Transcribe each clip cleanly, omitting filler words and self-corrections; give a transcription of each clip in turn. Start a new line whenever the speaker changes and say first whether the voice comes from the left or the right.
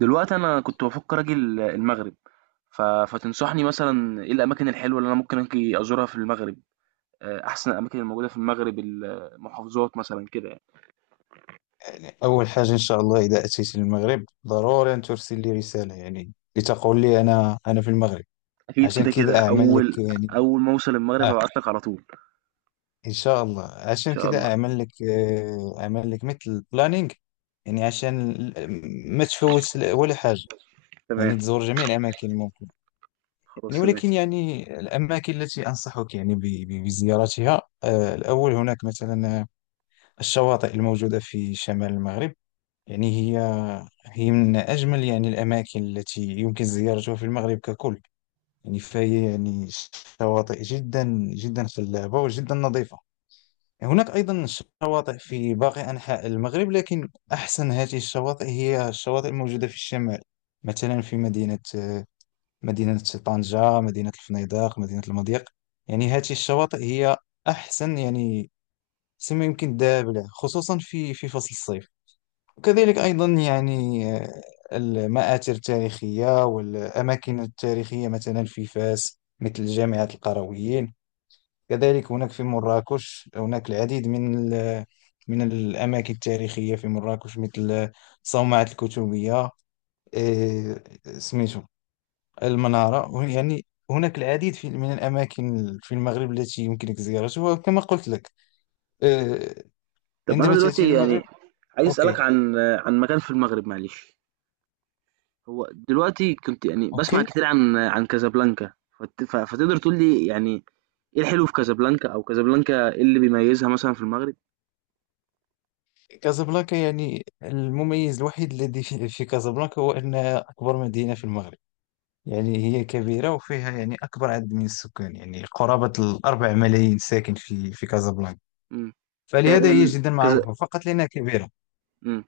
right: دلوقتي أنا كنت بافكر أجي المغرب. ف فتنصحني مثلًا إيه الأماكن الحلوة اللي أنا ممكن آجي أزورها في المغرب، أحسن الأماكن الموجودة في المغرب، المحافظات مثلًا كده يعني.
left: أول حاجة إن شاء الله إذا أتيت للمغرب ضروري أن ترسل لي رسالة، يعني لتقول لي أنا في المغرب
right: أكيد
left: عشان
right: كده، كده
left: كذا أعمل لك
right: أول
left: يعني.
right: أول ما أوصل المغرب
left: آه
right: هابعت لك على طول
left: إن شاء الله
right: إن
left: عشان
right: شاء الله.
left: كذا أعمل لك، أعمل لك مثل بلانينغ، يعني عشان ما تفوت ولا حاجة،
right: تمام،
left: يعني تزور جميع الأماكن الممكن.
right: خلاص
left: يعني
right: تمام.
left: ولكن يعني الأماكن التي أنصحك يعني بزيارتها، الأول هناك مثلا الشواطئ الموجودة في شمال المغرب. يعني هي من أجمل يعني الأماكن التي يمكن زيارتها في المغرب ككل. يعني فهي يعني شواطئ جدا جدا خلابة وجدا نظيفة. هناك أيضا شواطئ في باقي أنحاء المغرب، لكن أحسن هذه الشواطئ هي الشواطئ الموجودة في الشمال، مثلا في مدينة طنجة، مدينة الفنيدق، مدينة المضيق. يعني هذه الشواطئ هي أحسن، يعني سما يمكن دابلة، خصوصا في فصل الصيف. وكذلك أيضا يعني، المآثر التاريخية والأماكن التاريخية مثلا في فاس مثل جامعة القرويين. كذلك هناك في مراكش هناك العديد من الأماكن التاريخية في مراكش، مثل صومعة الكتبية، آه، سميتو المنارة. يعني هناك العديد من الأماكن في المغرب التي يمكنك زيارتها، وكما قلت لك آه،
right: طب أنا
left: عندما تأتي
right: دلوقتي يعني
left: للمغرب.
right: عايز أسألك
left: أوكي
right: عن مكان في المغرب معلش. هو دلوقتي كنت يعني باسمع
left: أوكي.
right: كتير عن كازابلانكا. فت ف فتقدر تقول لي يعني إيه الحلو في كازابلانكا، أو كازابلانكا إيه اللي بيميزها مثلًا في المغرب؟
left: كازابلانكا يعني المميز الوحيد الذي في كازابلانكا هو أنها أكبر مدينة في المغرب. يعني هي كبيرة وفيها يعني أكبر عدد من السكان، يعني قرابة الأربع ملايين ساكن في كازابلانكا.
right: إمم. ك
left: فلهذا هي
right: ال
left: جدا
right: كذا.
left: معروفة فقط لأنها كبيرة.
right: إمم.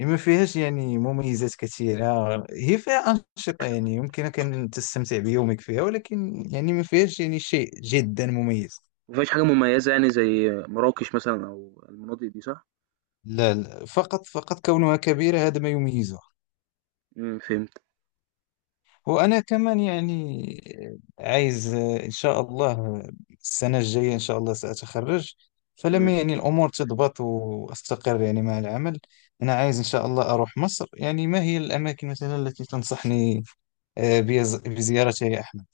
left: ما فيهاش يعني مميزات كثيرة. هي فيها أنشطة، يعني يمكنك أن تستمتع بيومك فيها، ولكن يعني ما فيهاش يعني شيء جدا مميز.
right: ما فيهاش حاجة مميزة يعني زي مراكش مثلًا أو المناطق دي صح؟
left: لا لا، فقط كونها كبيرة، هذا ما يميزها.
right: إمم، فهمتك.
left: وأنا كمان يعني عايز إن شاء الله، السنة الجاية إن شاء الله سأتخرج،
right: تمام.
left: فلما يعني الأمور تضبط وأستقر يعني مع العمل، أنا عايز إن شاء الله أروح مصر. يعني ما هي الأماكن مثلا التي تنصحني بزيارتها يا أحمد؟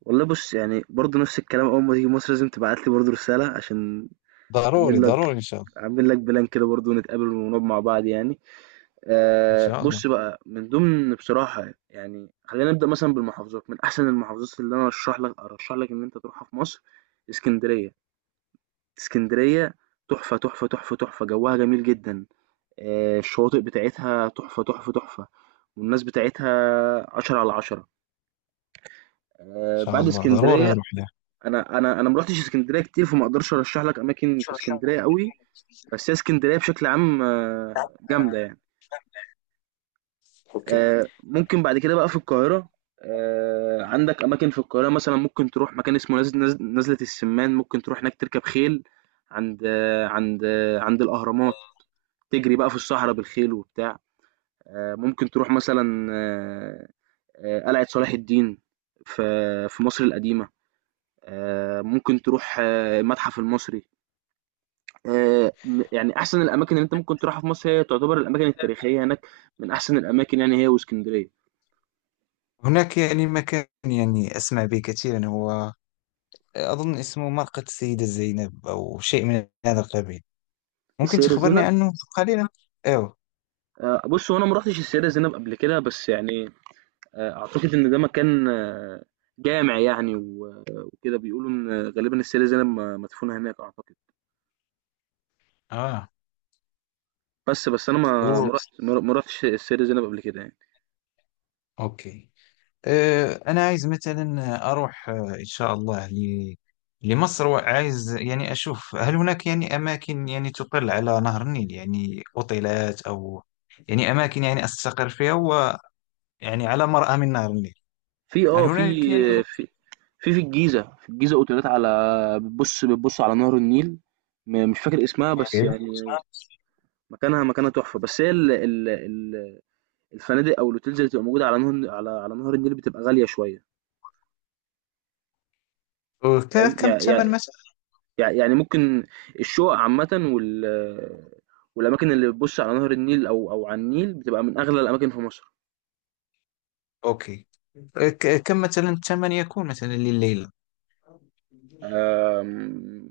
right: والله بُص، يعني برضه نفس الكلام أول ما تيجي مصر لازم تبعت لي برضه رسالة عشان
left: ضروري
right: أعمل لك
left: ضروري إن شاء الله.
right: أعمل لك plan كده برضه ونتقابل ونقعد مع بعض يعني.
left: إن شاء الله إن
right: بُص بقى، من ضمن بصراحة يعني خلّينا نبدأ مثلًا بالمحافظات، من أحسن المحافظات اللي أنا أرشّح لك أرشّح لك إن أنت تروحها في مصر إسكندرية. إسكندرية تحفة، تحفة، تحفة، تحفة، جوّها جميل جدًا. آه، الشواطئ بتاعتها تحفة تحفة تحفة، والناس بتاعتها عشرة على عشرة. آه،
left: شاء
right: بعد
left: الله ضروري
right: اسكندرية،
left: أروح لها.
right: أنا أنا مروحتش اسكندرية كتير فما أقدرش أرشح لك أماكن في اسكندرية قوي، بس هي اسكندرية بشكل عام آه، جامدة يعني. آه، ممكن بعد كده بقى في القاهرة. آه، عندك أماكن في القاهرة مثلا ممكن تروح مكان اسمه نزلة السمان، ممكن تروح هناك تركب خيل عند عند الأهرامات، تجري بقى في الصحراء بالخيل وبتاع. آه، ممكن تروح مثلا قلعة صلاح الدين في في مصر القديمة. آه، ممكن تروح آه، المتحف المصري. يعني أحسن الأماكن اللي أنت ممكن تروحها في مصر هي تعتبر الأماكن التاريخية هناك، من أحسن الأماكن يعني هي واسكندرية.
left: هناك يعني مكان يعني أسمع به كثيرا، هو أظن اسمه مرقد السيدة زينب أو شيء من هذا القبيل. ممكن
right: السيدة
left: تخبرني
right: زينب.
left: عنه قليلا؟ ايوه.
right: آه، بص، هو أنا ما رحتش السيدة زينب قبل كده، بس يعني آه، أعتقد إن ده مكان آه، جامع يعني وكده بيقولوا إن غالبا السيدة زينب مدفونة هناك أعتقد.
left: اه.
right: بس أنا ما
left: أوه.
right: ما رحت ما رحتش السيدة زينب قبل كده يعني.
left: اوكي. أه، انا عايز مثلا اروح، ان شاء الله ل... لمصر. وعايز يعني اشوف هل هناك يعني اماكن يعني تطل على نهر النيل، يعني اوتيلات او يعني اماكن يعني استقر فيها، ويعني على مرأى من نهر النيل.
right: في
left: هل
right: آه في
left: هناك يعني؟
right: في في في الجيزة، في الجيزة أوتيلات على، بتبُص على نهر النيل. مش فاكر اسمها بس
left: أوكي.
right: يعني مكانها تحفة، بس هي ال ال ال الفنادق أو الhotels اللي بتبقى موجودة على على نهر النيل بتبقى غالية شوية. فاهم؟
left: كم
right: يع يع
left: الثمن مثلا؟
right: يع يعني ممكن الشقق عامةً وال والأماكن اللي بتبُص على نهر النيل، أو على النيل، بتبقى من أغلى الأماكن في مصر.
left: اوكي. كم مثلا الثمن يكون مثلا لليلة؟
right: آمم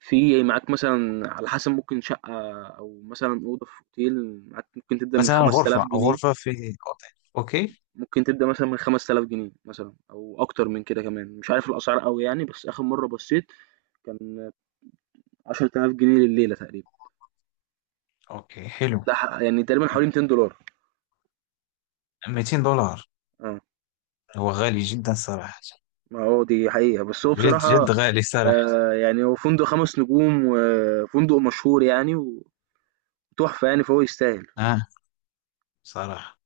right: في معاك مثلًا على حسب، ممكن شقة أو مثلًا أوضة في أوتيل معاك ممكن تبدأ من
left: مثلا غرفة
right: 5000 جنيه.
left: غرفة في أوتيل. أوكي.
right: ممكن تبدأ مثلًا من 5000 جنيه مثلًا أو أكتر من كده كمان، مش عارف الأسعار أوي يعني، بس آخر مرّة بصّيت كان 10000 جنيه لليلة تقريبا.
left: أوكي، حلو.
right: ده ح يعني تقريبًا حوالي $200.
left: $200،
right: آه،
left: هو غالي جدا صراحة.
right: ما هو دي حقيقة، بس هو
left: جد
right: بصراحة
left: جد غالي صراحة.
right: يعني هو فندق 5 نجوم وفندق مشهور يعني وتحفة يعني، فهو يستاهل.
left: آه صراحة.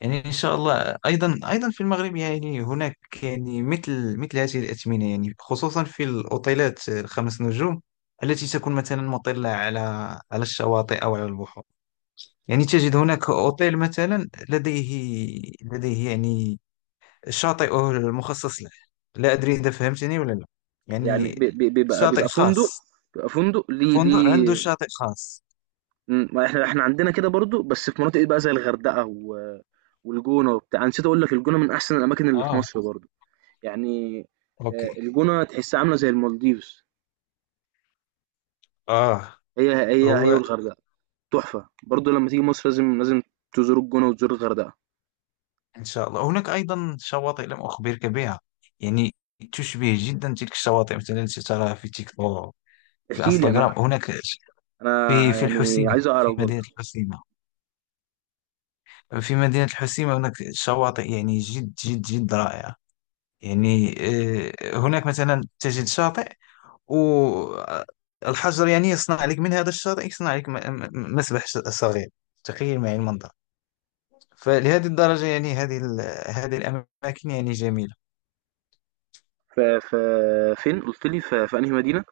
left: يعني إن شاء الله أيضا في المغرب يعني هناك يعني مثل هذه الأثمنة، يعني خصوصا في الأوتيلات الخمس نجوم التي تكون مثلا مطلة على الشواطئ أو على البحور. يعني تجد هناك أوتيل مثلا لديه يعني شاطئ مخصص له. لا أدري إذا فهمتني ولا لا.
right: يعني ب
left: يعني
right: ب بيبقى
left: شاطئ
right: بيبقى فندق،
left: خاص،
right: بيبقى فندق ليه
left: فندق عنده
right: ليه
left: شاطئ خاص.
right: ما إحنا إحنا عندنا كده برضه، بس في مناطق بقى زي الغردقة و... والجونة وبتاع، أنا نسيت أقول لك الجونة من أحسن الأماكن اللي في
left: آه
right: مصر برضه يعني.
left: أوكي.
right: آه، الجونة تحسها عاملة زي المالديفز.
left: آه.
right: هي
left: هو
right: والغردقة تحفة برضه، لما تيجي مصر لازم تزور الجونة وتزور الغردقة.
left: إن شاء الله هناك أيضا شواطئ لم أخبرك بها، يعني تشبه جدا تلك الشواطئ مثلا التي تراها في تيك توك، في
right: احكي لي. أنا
left: انستغرام. هناك في
right: أنا
left: في
right: يعني
left: الحسيمة.
right: عايز أعرف
left: في مدينة
right: برضه.
left: الحسيمة في مدينة الحسيمة هناك شواطئ يعني جد جد جد رائعة. يعني، هناك مثلا تجد شاطئ والحجر يعني يصنع لك من هذا الشاطئ، يصنع لك مسبح صغير. تخيل معي المنظر. فلهذه الدرجة يعني هذه الأماكن يعني جميلة.
right: ف... ف... فين قلت لي في أنهي مدينة؟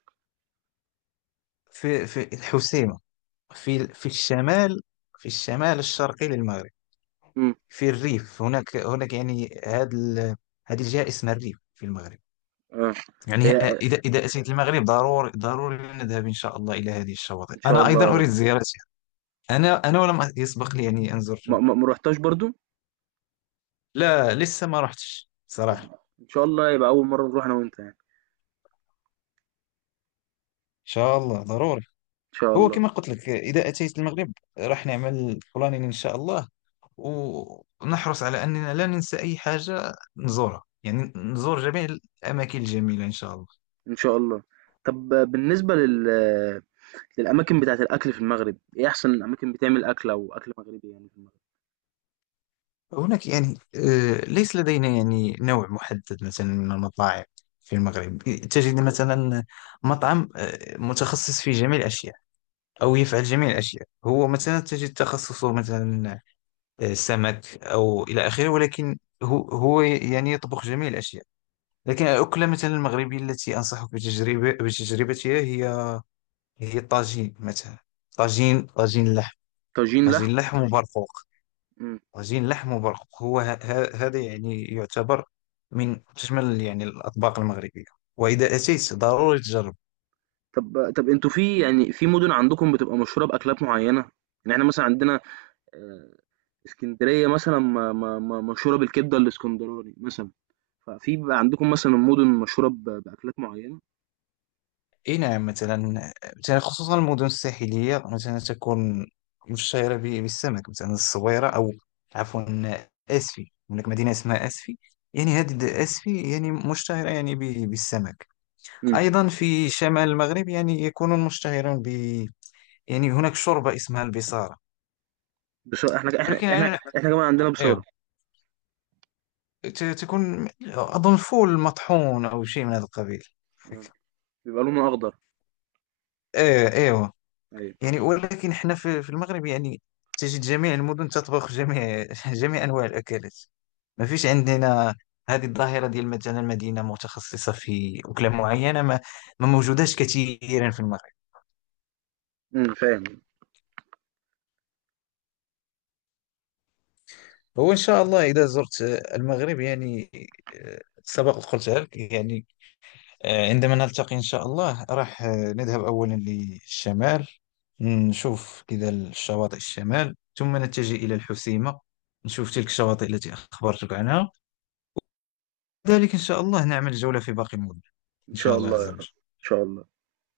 left: في الحسيمة، في الشمال، في الشمال الشرقي للمغرب.
right: امم.
left: في الريف، هناك يعني هذه الجهة اسمها الريف في المغرب.
right: اه.
left: يعني
right: هي
left: إذا أتيت المغرب ضروري نذهب إن شاء الله إلى هذه الشواطئ.
right: إن شاء
left: أنا
right: الله
left: أيضا
right: يا رب.
left: أريد زيارتها. أنا ولم يسبق لي يعني أن
right: ما,
left: زرتها.
right: ما... ما رحتهاش برضه؟
left: لا، لسه ما رحتش
right: طب
left: صراحة. إن
right: إن شاء الله يبقى أول مرة نروح أنا وأنت يعني.
left: شاء الله ضروري.
right: إن شاء
left: هو
right: الله.
left: كما قلت لك إذا أتيت المغرب راح نعمل بلانين إن شاء الله، ونحرص على أننا لا ننسى أي حاجة نزورها. يعني نزور جميع الأماكن الجميلة إن شاء الله.
right: إن شاء الله. طب بالنسبة للأماكن بتاعة الأكل في المغرب، إيه أحسن أماكن بتعمل أكل أو أكل مغربي يعني في المغرب؟
left: هناك يعني ليس لدينا يعني نوع محدد مثلا من المطاعم في المغرب. تجد مثلا مطعم متخصص في جميع الأشياء، أو يفعل جميع الأشياء. هو مثلا تجد تخصصه مثلا سمك أو إلى آخره، ولكن هو يعني يطبخ جميع الأشياء. لكن الأكلة مثلا المغربية التي أنصحك بتجربتها، هي طاجين مثلا. طاجين لحم.
right: طاجين، لحم؟
left: طاجين لحم وبرقوق.
right: إمم.
left: طاجين لحم وبرقوق هو هذا يعني يعتبر من أجمل يعني الأطباق المغربية، وإذا أتيت ضروري تجرب.
right: طب أنتم في يعني في مدن عندكم بتبقى مشهورة بأكلات معينة؟ يعني إحنا مثلًا عندنا آآ إسكندرية مثلًا م م م مشهورة بالكبدة الإسكندراني مثلًا، ففي بيبقى عندكم مثلًا مدن مشهورة بأكلات معينة؟
left: إي نعم، مثلا مثلا خصوصا المدن الساحلية مثلا تكون مشهورة بالسمك، مثلا الصويرة أو، عفوا، أسفي. هناك مدينة اسمها أسفي. يعني هذه أسفي يعني مشتهرة يعني بالسمك.
right: إمم.
left: أيضا في شمال المغرب يعني يكونون مشتهرون، يعني هناك شوربة اسمها البصارة.
right: بس إحنا إحنا
left: ولكن
right: إحنا
left: يعني
right: إحنا كمان عندنا بصارة.
left: ايوه، تكون اظن فول مطحون او شيء من هذا القبيل.
right: آه، بيبقى لونها أخضر.
left: ايه ايوه.
right: أيوه.
left: يعني ولكن احنا في المغرب يعني تجد جميع المدن تطبخ جميع جميع انواع الاكلات. ما فيش عندنا هذه الظاهرة ديال مثلا مدينة متخصصة في أكلة معينة. ما موجوداش كثيرا في المغرب.
right: إمم، فاهم.
left: هو إن شاء الله إذا زرت المغرب يعني، سبق قلت لك يعني، عندما نلتقي إن شاء الله راح، نذهب أولا للشمال، نشوف كذا الشواطئ الشمال، ثم نتجه إلى الحسيمة. نشوف تلك الشواطئ التي أخبرتك عنها. ذلك إن شاء الله نعمل جولة في باقي المدن.
right: إن
left: إن شاء
right: شاء
left: الله
right: الله
left: عز
right: يا رب،
left: وجل.
right: إن شاء الله.